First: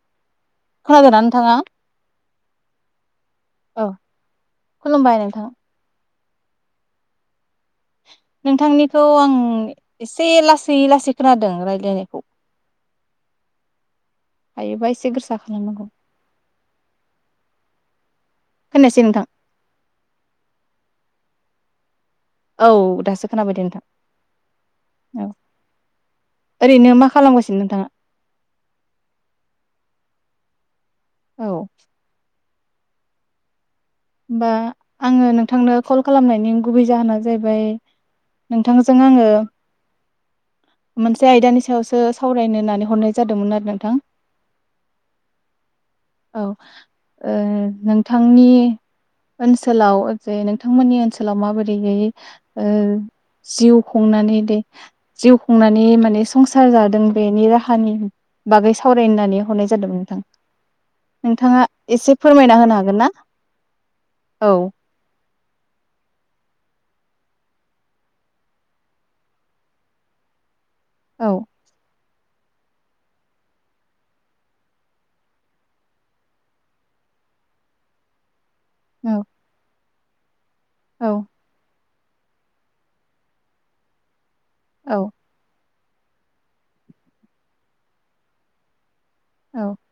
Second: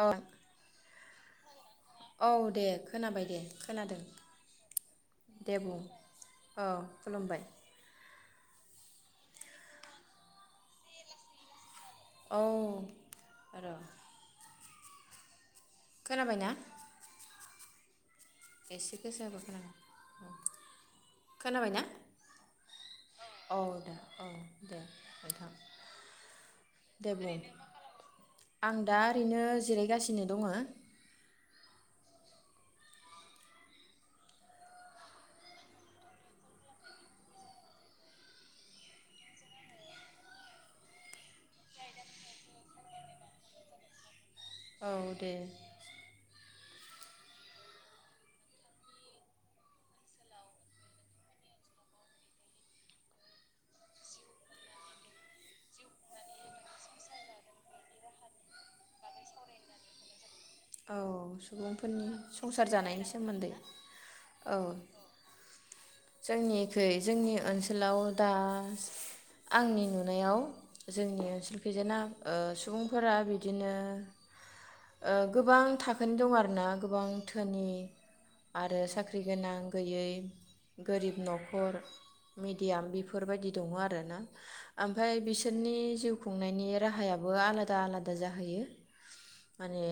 अ। थागोरान थाङा। औ दे खोनाबाय दे औ खोनादों खुलुमबाय नोंथां दे बुं। अ खुलुमबाय। नोंथांनिखौ आं एसे लासै लासै खोनादों राय औ आरो हायोबा एसे गोसा खालामनांगौ खोनाबायना? एसे खोनायासै नोंथां गोसा होबा खोनागोन। खोनाबाय ना? औ दासो खोनाबाय औ नोंथां दे औ दे औ नोंथां ओरैनो मा दे बुं खालामगासिनो नोंथाङा? आं दा ओरैनो जिरायगासिनो नो [unintelligible] औ होमबा आङो नोंथांनो कल खालामनायनि गुबै जाहोना जाहैबाय नोंथांजों आङो मोनसे आयदानि सायावसो सावरायनो होननानै हरनाय जादोंमोन आरो नोंथां। औ दे औ ओ नोंथांनि ओनसोलाव जे नोंथांमोननि ओनसोलाव माबोरैयै ओ जिउ खुंनानै दे जिउ खुंनानै माने संसार जादों बेनि राहानि बागै सावरायनो होननानै हरनाय जादोंमोन नोंथां। औ नोंथाङा सुबुंफोरनि एसे फोरमायना संसार होनो हागोन जानायनि ना सोमोन्दै औ जोंनिखै जोंनि ओनसोलाव दा आंनि नुनायाव जोंनि औ ओनसोलखैजाना ओ सुबुंफोरा बिदिनो ओ गोबां थाखोनि दं आरो ना गोबां धोनि आरो साख्रि औ गोनां गैयै औ गोरिब न'खर मेडियाम बेफोरबायदि दङ आरो औ ओमफाय बिसोरनि जिउ खुंनायनि राहायाबो आलादा आलादा जाहैयो। औ माने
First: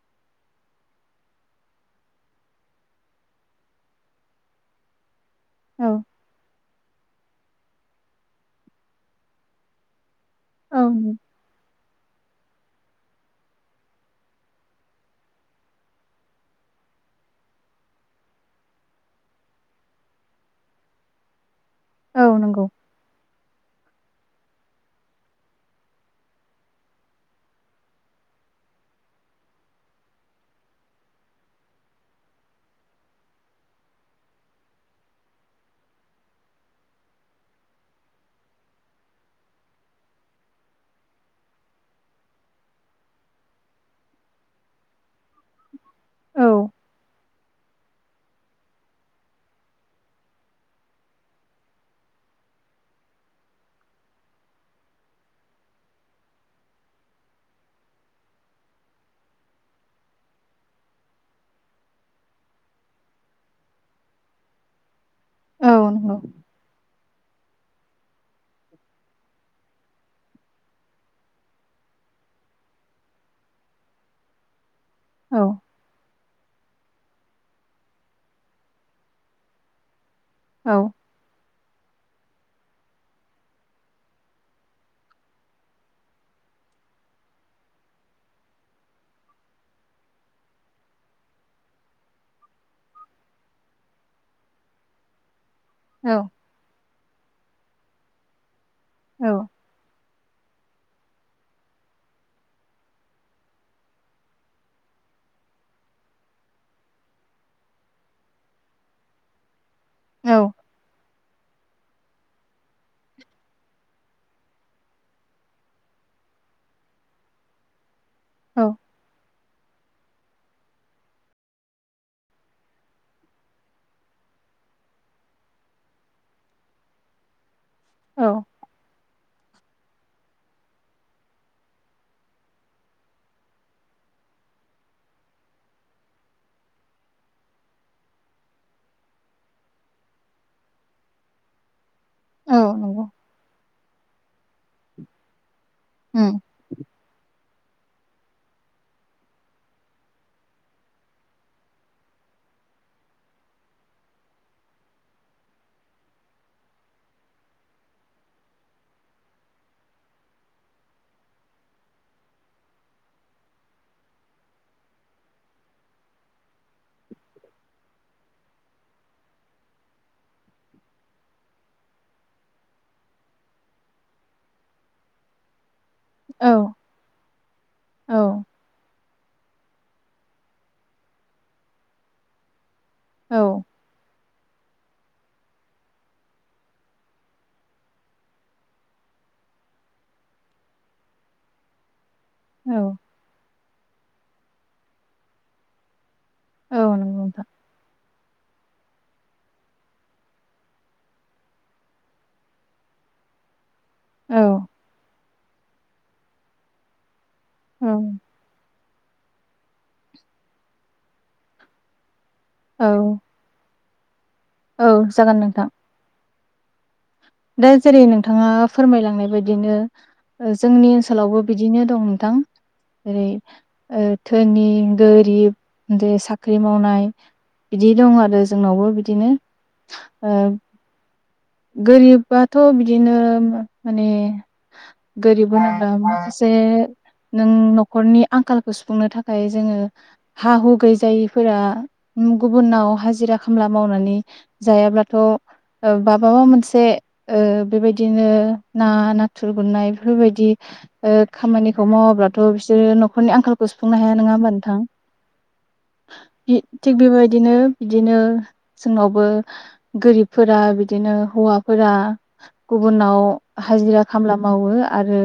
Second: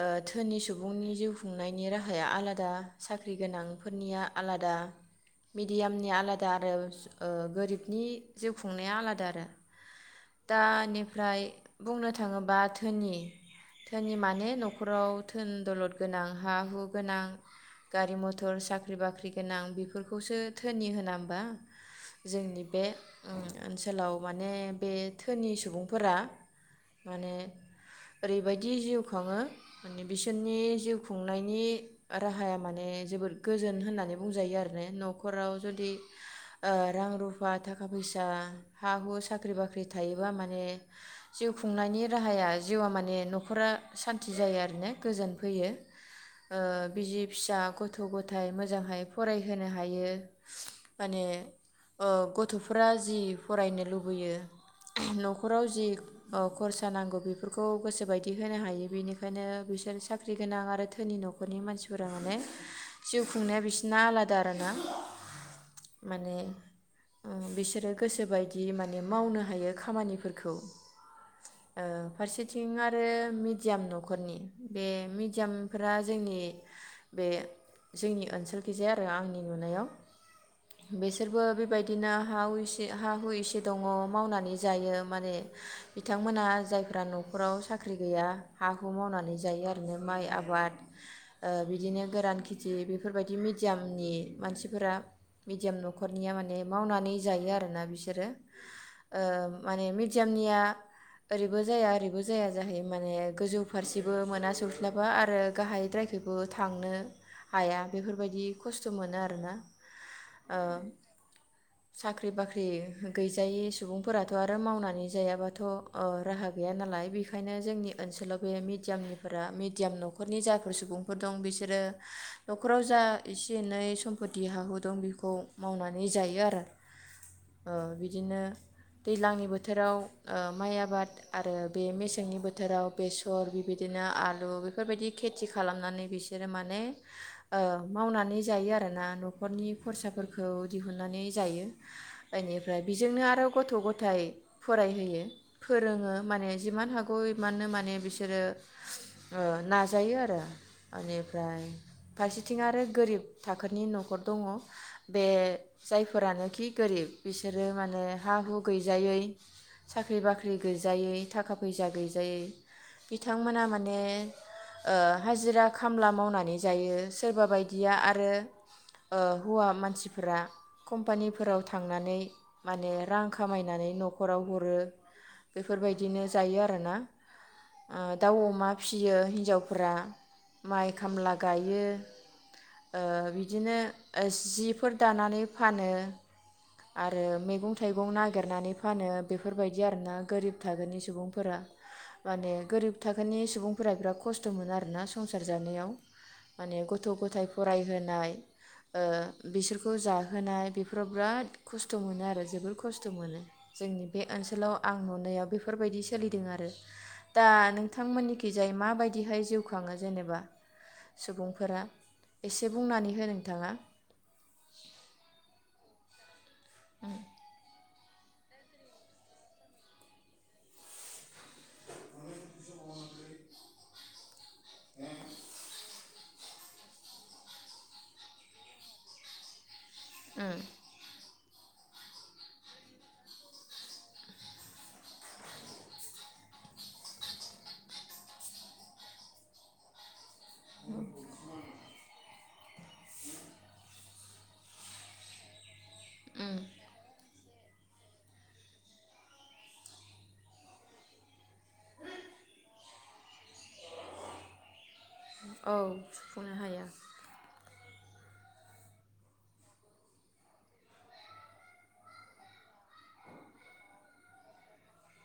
ओ धोनि सुबुंनि जिउ खुंनायनि राहाया आलादा साख्रि गोनांफोरनिया आलादा औ मिडियामनि आलादा आरो ओ गोरिबनि जिउ खुंनाया आलादा आरो औ दानिफ्राय बुंनो थाङोबा धोनि धोनि मान माने न'खराव धोन दौलद गोनां हा हु गोनां गारि मथर साख्रि बाख्रि गोनां बेफोरखौसो धोनि होना होमबा? औ जोंनि नंगौ बे ओनसोलाव माने बे धोनि सुबुंफोरा माने ओरैबायदि जिउ खाङो माने बिसोरनि जिउ खुंनायनि राहाया माने जोबोद गोजोन होननानै बुंजायो आरो ने न'खराव जुदि ओ रां रुफा थाखा फैसा हा हु साख्रि बाख्रि थायोबा माने जिउ खुंनायनि राहाया जिउआ माने न'खरा सान्थि जायो आरो ने गोजोन फैयो। ओ औ बिजि फिसा गथ' गथायाइ मोजांहाय फरायहोनो हायो माने ओ गथ'फोरा जि फरायनो लुबैयो न'खराव जि ओ खरसा नांगौ बेफोरखौ गोसोबायदि होनो हायो। बिनिखायनो बिसोर साख्रि गोनां आरो धोनि न'खरनि मानसिफोरा माने जिउ खुंनाया बिसोरना आलादा आरोना। औ नंगौ माने ओ बिसोरो गोसोबायदि माने मावनो हायो खामानिफोरखौ ओ फारसेथिं आरो मित दियाम न'खरनि बे औ मिदियाम फोरा जोंनि बे जोंनि ओनसोलखिजाय आरो आंनि नुनायाव औ बेसोरबो बे बेबायदिनो हाहुइसे हा हु इसे दङ मावनानै जायो माने बिथांमोनहा जायफ्रा न'खराव साख्रि गैया हाखौ मावनानै जायो आरोना माइ आबाद ओ बिदिनो गोरान खेथि बेफोरबायदि मिदियामनि मानसिफोरा मिदियाम औ न'खरनिया माने मावनानै जायो आरोना बिसोरो। ओ औ माने मिदियाम जोंनिया ओरैबो जाया ओरैबो जाया जाहैयो माने। गोजौ फारसेबो मोना सौस्लाबा आरो गाहायद्रायखैबो थांनो हाया बेफोरबायदि खस्थ' मोनो आरोना। औ। साख्रि बाख्रि गैजायै सुबुंफोराथ' आरो मावनानै जायाबाथ' ओ राहा गैया नालाय बेखायनो जोंनि ओनसोलाव बे मिदियामनिफोरा मिदियाम न'ख न'खरनि जाफोर सुबुंफोर दं बिसोरो न'खराव जा एसे एनै सम्पति हाहु दं बेखौ मावनानै जायो आरो। ओ औ बिदिनो दैज्लांनि बोथ बोथोराव ओ माइ आबाद आरो बे मेसेंनि बोथोराव बेसर बिबायदिनो आलु बेफोरबायदि खेथि खालामनानै बिसोरो माने ओ मावनानै जायो आरोना न'खरनि खरसाफोरखौ दिहुननानै जायो। औ बेनिफ्राय नंगौ बेजोंनो आरो गथ' गथाय फरायहोयो फोरोङो उम माने जिमान हागौ इमाननो माने बिसोरो ओ नाजायो आरो एनिफ्राय फारसेथिं आरो गोरिब थाखोनि न'खर दङ बे जायफोरानोखि गोरिब बिसोरो माने हा हु गैजायै साख्रि बाख्रि गैजायै थाखा फैसा गैजायै। बिथांमोना माने ओ हाजिरा खामला मावनानै जायो सोरबा बायदिया आरो ओ हौवा मानसिफोरा कम्पानिफोराव थांनानै माने रां खामायनानै न'खराव हरो बे बेफोरबायदिनो औ जायो आरोना। आ औ दउ अमा फिस फिसियो हिन्जावफोरा माइ खामला गायो। ओ औ बिदिनो ओस जिफोर दानानै फानो। आरो मैगं-थाइगं नागिरनानै फानो बेफोरबायदि आरोना गोरिब थागोनि सुबुंफोरा। माने औ गोरिब थाखोनि सुबुं फोरा बिराद खस्थ'मोनो आरोना संसार जानायाव। माने औ नंगौ नोंथां गथ'-गथाय फरायहोनाय ओ बिसोरखौ जाहोनाय बेफोराव बिराद खस्थ' मोनो आरो जोबोर खस्थ' मोनो। जोंनि बे औ ओनसोलाव आं नुनायाव बेफोरबायदि सोलिदों आरो। दा औ नोंथांमोननिखि जाय मा बायदिहाय जिउ खाङो जेनेबा सुबुंफोरा? एसे औ बुंनानै हो नोंथाङा। औ जागोन नोंथां। [inaudible] दा जेरै नोंथाङा फोरमायलांनाय बायदिनो जोंनि ओनसोलावबो बिदिनो दं नोंथां। जेरै- ओ धोनि गोरिब देस साख्रि मावनाय बिदि दं आरो जोंनावबो बिदिनो ओ गोरिबाथ' बिदिनो मा-माने गोरिब होनोब्ला माखासे नों न'खरनि आंखालखौ सुफुंनो थाखाय जोङो हा हु गैजायिफोरा मु गुबुनाव हाजिरा खामला मावनानै जायाब्लाथ' ओ माबा मोनसे ओ बेबायदिनो ना, नाथुर गुरनाय बेफोरबायदि ओ खामानिखौ मावाब्लाथ' बिसोरो न'खरनि आंखालखौ सुफुंनो हाया नङा होमबा नोंथां? औ सुफुंनो बि हायो थिग बेबायदिनो बिदिनो जोंनावबो गोरिबफोरा बिदिनो हौवाफोरा गुबुनाव हाजिरा खामला मावो आरो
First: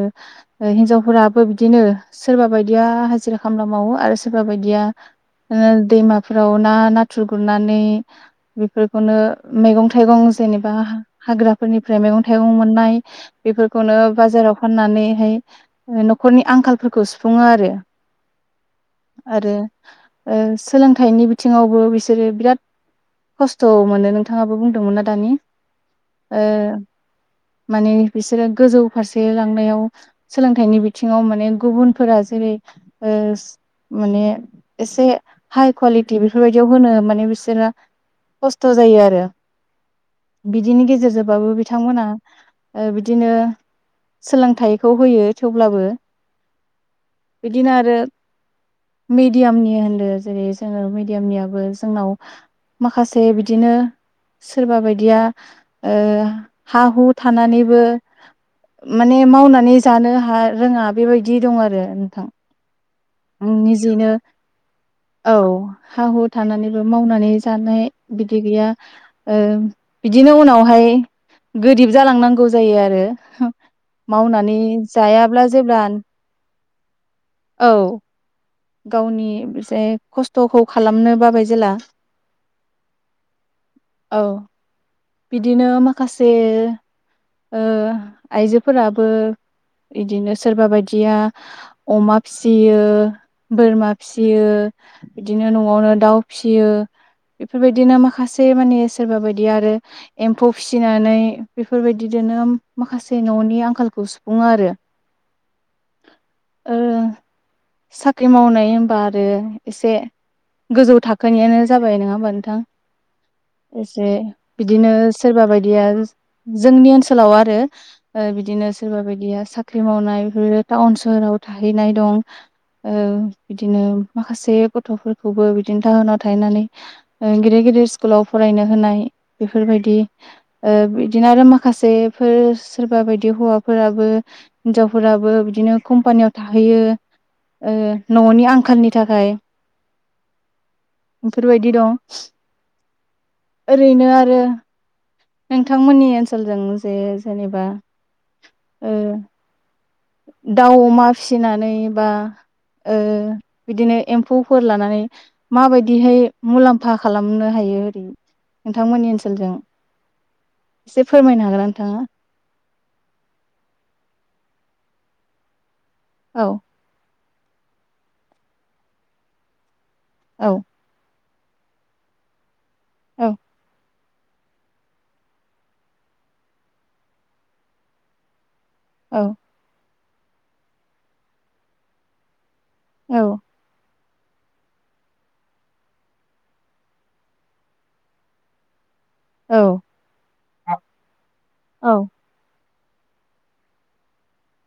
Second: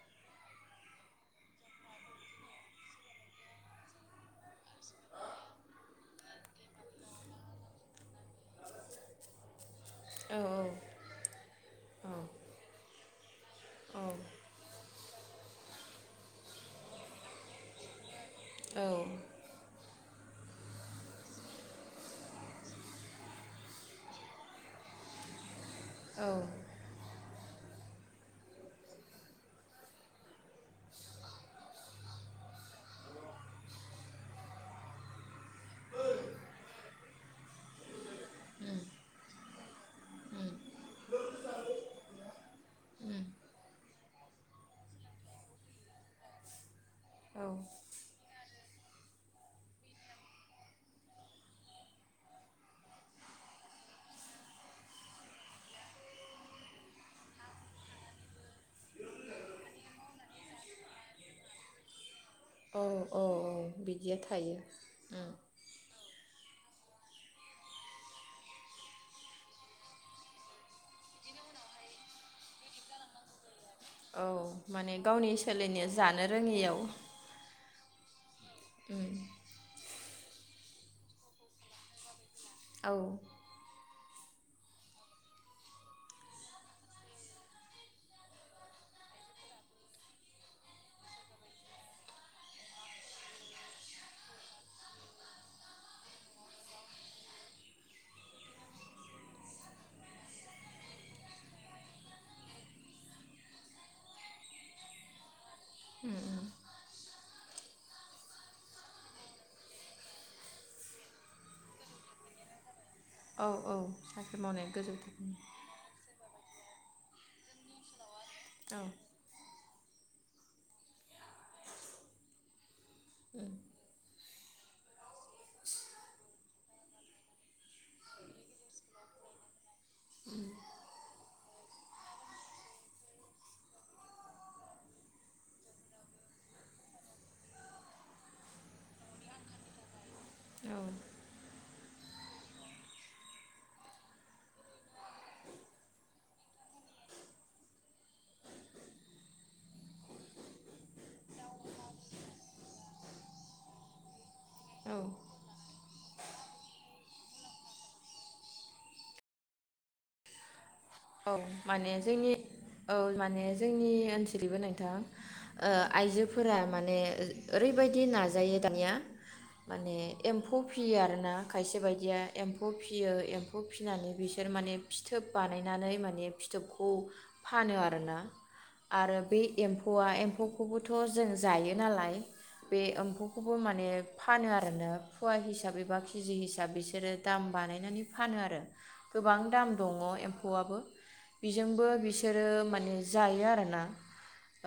ओ हिन्जावफोराबो बिदिनो सोरबा बायदिया हाजिरा खामला मावो आरो सोरबा बायदिया ओ दैमाफोराव ना नाथुर गुरनानै बेफोरखौनो मैगं थाइगं औ जेनेबा हाग्राफोरनिफ्राय औ मैगं थाइगं मोननाय बेफोरखौनो औ बाजाराव फाननानै हाय न'खरनि आंखालफोरखौ सुफुङो आरो। औ आरो ओ सोलोंथाइनि बिथिङावबो बिसोरो बिराद खस्थ' मोनो नोंथाङाबो बुंदोंमोनना दानि औ ओ माने बिसोरो गोजौ फारसे लांनायाव सोलोंथाइनि बिथिङाव माने गुबुनफोरा जेरै ओस माने एसे हाइ कुवालिटि बेफोरबायदियाव होनो माने बिसोरा खस्थ' जायो आरो। बिदिनि गेजेरजोंबाबो बिथांमोना ओ बिदिनो सोलोंथाइखौ होयो थेवब्लाबो बिदिनो आरो मिडियामनि होनदो जेरै जोङो मिडियामनियाबो जोंनाव माखासे बिदिनो सोरबा बायदिया ओ हा हु थानानैबो माने मावनानै जानो हा रोङा बेबायदि दं आरो नोंथां। औ औ उम निजेनो बिदिया थायो औ हाहु थानानैबो मावनानै जानाय बिदि गैया ओ बिदिनो उनावहाय गोरिब जालांनांगौ जायो आरो औ मावनानै माने गावनि जायाब्ला जेब्ला सोलिनो जानो रोङियाव औ गावनि बेसे खस्थ'खौ खालामनो बाबाय जेला औ औ बिदिनो माखासे ओ आइजोफोराबो बिदिनो सोरबा बायदिया अमा फिसियो बोरमा फिसियो बिदिनो न'आवनो दाउ फिसियो बेफोरबायदिनो माखासे माने सोरबा बायदिया आरो एम्फौ फिसिनानै बेफोरबायदिजोंनो माखासे न'नि आंखालखौ सुफुङो आरो ओ साख्रि मावनाय होनबा आरो एसे गोजौ थाखोनियानो जाबाय नङा होमबा नोंथां? औ औ एसे साख्रि मावनाय बिदिनो गोजौ थाखोनि सोरबा बायदिया जोंनि ओनसोलाव आरो ओ बिदिनो औ सोरबा बायदिया सा ख्रि मावनाय बेफोर टाउन सोहोराव थाहैनाय दं ओ बिदिनो माखासे गथ'फोरखौबो बिदिनो टाउनाव थाहैनानै ओ गेदेर गेदेर स्कुलाव फरायनो होनाय बेफोरबायदि ओ बिदिनो आरो माखासेफोर सोरबा बायदि हौवाफोराबो हिनजावफोराबो बिदिनो कम्पानियाव थाहैयो ओ न'नि आंखालनि थाखाय औ बेफोरबायदि दं ओरैनो आ [unintelligible] नोंथांमोननि ओनसोलजों जे जेनेबा ओ दाउ अमा फिसिनानै बा ओ बिदिनो एम्फौ फोर औ लानानै माबाय बिदिहाय मुलाम्फा खालामनो हायो ओरै नोंथांमोननि ओनसोलजों? एसे औ फोरमायनो हागोन माने नोंथाङा जोंनि औ माने जोंनि ओनसोल [unintelligible] नोंथां ओ औ आइजोफोरा माने ओ ओरैबायदि नाजायो दानिया माने औ एम्फौ फियो आरो ना खायसे बायदिया एम फौ फियो औ एम्फौ फिनानै बिसोर माने फिथोब बानाय नानै माने फिथोबखौ फानो आरोना आरो औ बे एम फौवा एम्फौखौबोथ' जों जायो नालाय बे औ एम्फौखौबो माने फानो आरोना फवा हिसाबै एबा केजि हिसाब बिसोरो दाम बानायनानै फानोआरो गोबां दाम औ दङ एम फौआबो बिजोंबो औ बिसोरो ओ माने जायो आरोना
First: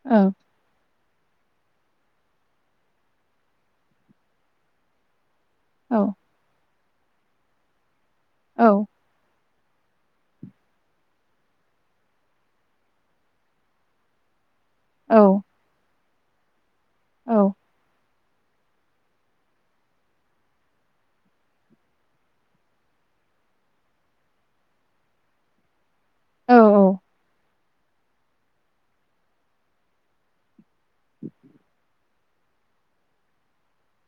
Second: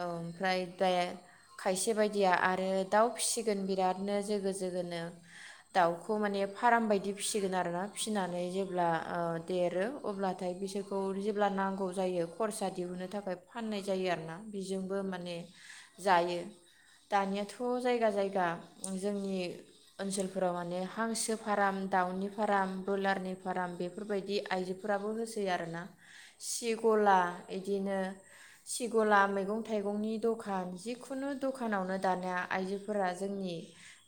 औ ओमफ्राय दा खायसे बायदिया आरो दाउ फिसिगोन बिरादनो जोगो जोगोनो औ दाउखौ माने फार्म बायदि फिसिगोन आरो ना फिनानै औ जेब्ला ओ देरो अब्ला नाथाय बिसोरखौ जेब्ला नांगौ जायो खरसा दिहुनो थाखाय फाननाय जायो आरो ना बेजोंबो माने औ जायो औ दानियाथ' जायगा जायगा दा जोंनि ओनसोलफोराव माने हांसो फार्म, दाउनि फार्म, ब्रयलारनि फार्म बेफोरबायदि आइजोफोराबो होसै होयो आरो ना औ सिगला इदिनो सिगला मैगं थाइगंनि दखान जिखुनु दखानावनो दानिया आइजोफोरा जोंनि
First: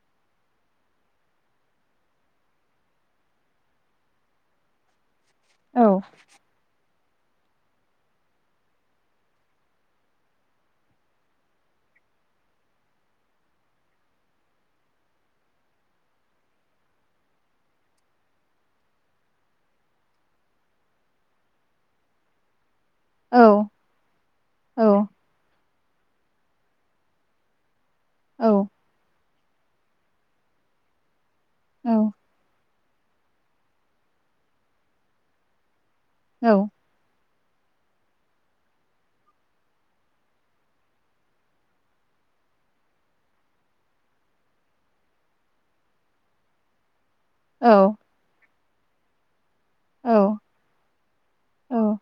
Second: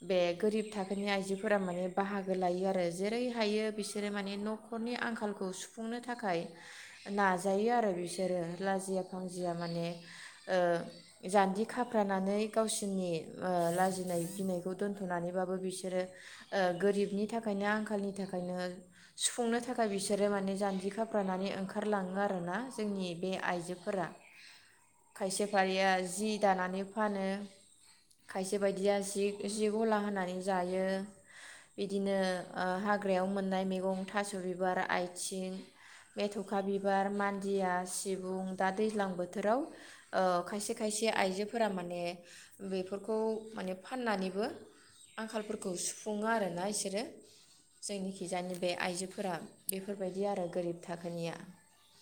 बे गोरिब थाखोनि आइजोफोरा माने बाहागो लायो आरो जेरै हायो बिसोरो माने न'खरनि आंखालखौ सुफुंनो औ थाखाय नाजायो आरो बिसोरो लाजिया फांजिया माने ओ जान्जि खाफ्रानानै गावसोरनि ओ लाजिनाय गिनायखौ दोनथ'नानैबाबो बिसोरो गोरिबनि थाखायनो आंखालनि थाखायनो सुफुंनो थाखाय बिसोरो माने जान्जि जान्जि खाफ्राना ओंखारलाङो आरो ना जोंनि बे औ आइजोफोरा औ खायसे [unintelligible] या जि दानानै फानो खायसे औ बायदिया जिग जि गला होनानै जायो बिदिनो ओ हाग्रायाव मोननाय मेगं थास' बिबार आथिं मेथ'खा बिबार मान खुन्दिया सिबुं दा दैज्लां बोथोराव ओ खायसे खायसे आइजोफोरा माने बेफोरखौ माने फाननानैबो आंखालफोरखौ सुफुङो आरोना इसोरो। औ जोंनिखिजाय बे आइजोफोरा बेफोरबायदि आरो गोरिब थाखोनिया औ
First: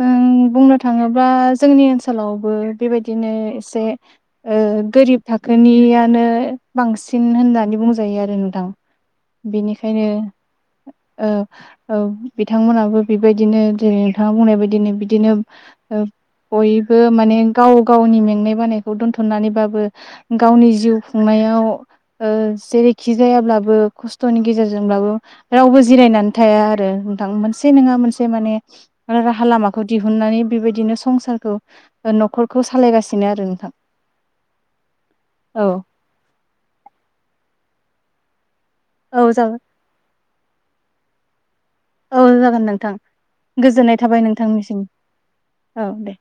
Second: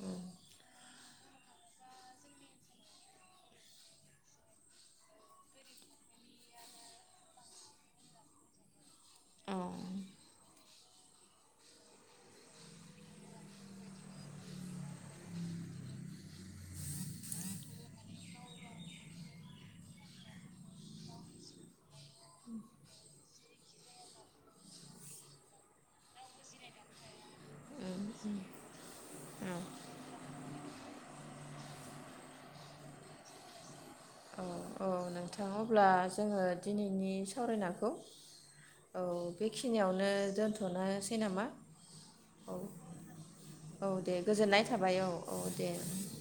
जों बुंनो थाङोब्ला जोंनि ओनसोलावबो बेबायदिनो एसे ओ गोरिब थाखोनियानो बांसिन होननानै बुंजायो आरो नोंथां औ बेनिखायनो ओ औ बिथांमोनाबो बिबायदिनो जेरै नोंथाङा बुंनाय बेदिनो बिदिनो ओ बयबो माने गाव गावनि मेंनाय बानायखौ दोनथनानै बाबो गावनि जिउ खुंनायाव ओ जेरैखि जायाब्लाबो खस्थनि गेजेरजोंब्लाबो रावबो जिरायनानै थाया आरो नोंथां मोनसे नङा मोनसे माने राहा हा लामाखौ दिहुननानै बेबायदिनो संसारखौ नखरखौ सालायगासिनो आरो नोंथां अ नोंथां औ अब्ला जोङो दिनैनि सावरायनाखौ औ बेखिनियावनो दोन थनोसै नामा? औ जागोन नोंथां औ गोजोननाय दे थाबाय नोंथांनि गोजोननाय सिम थाबाय औ औ औ दे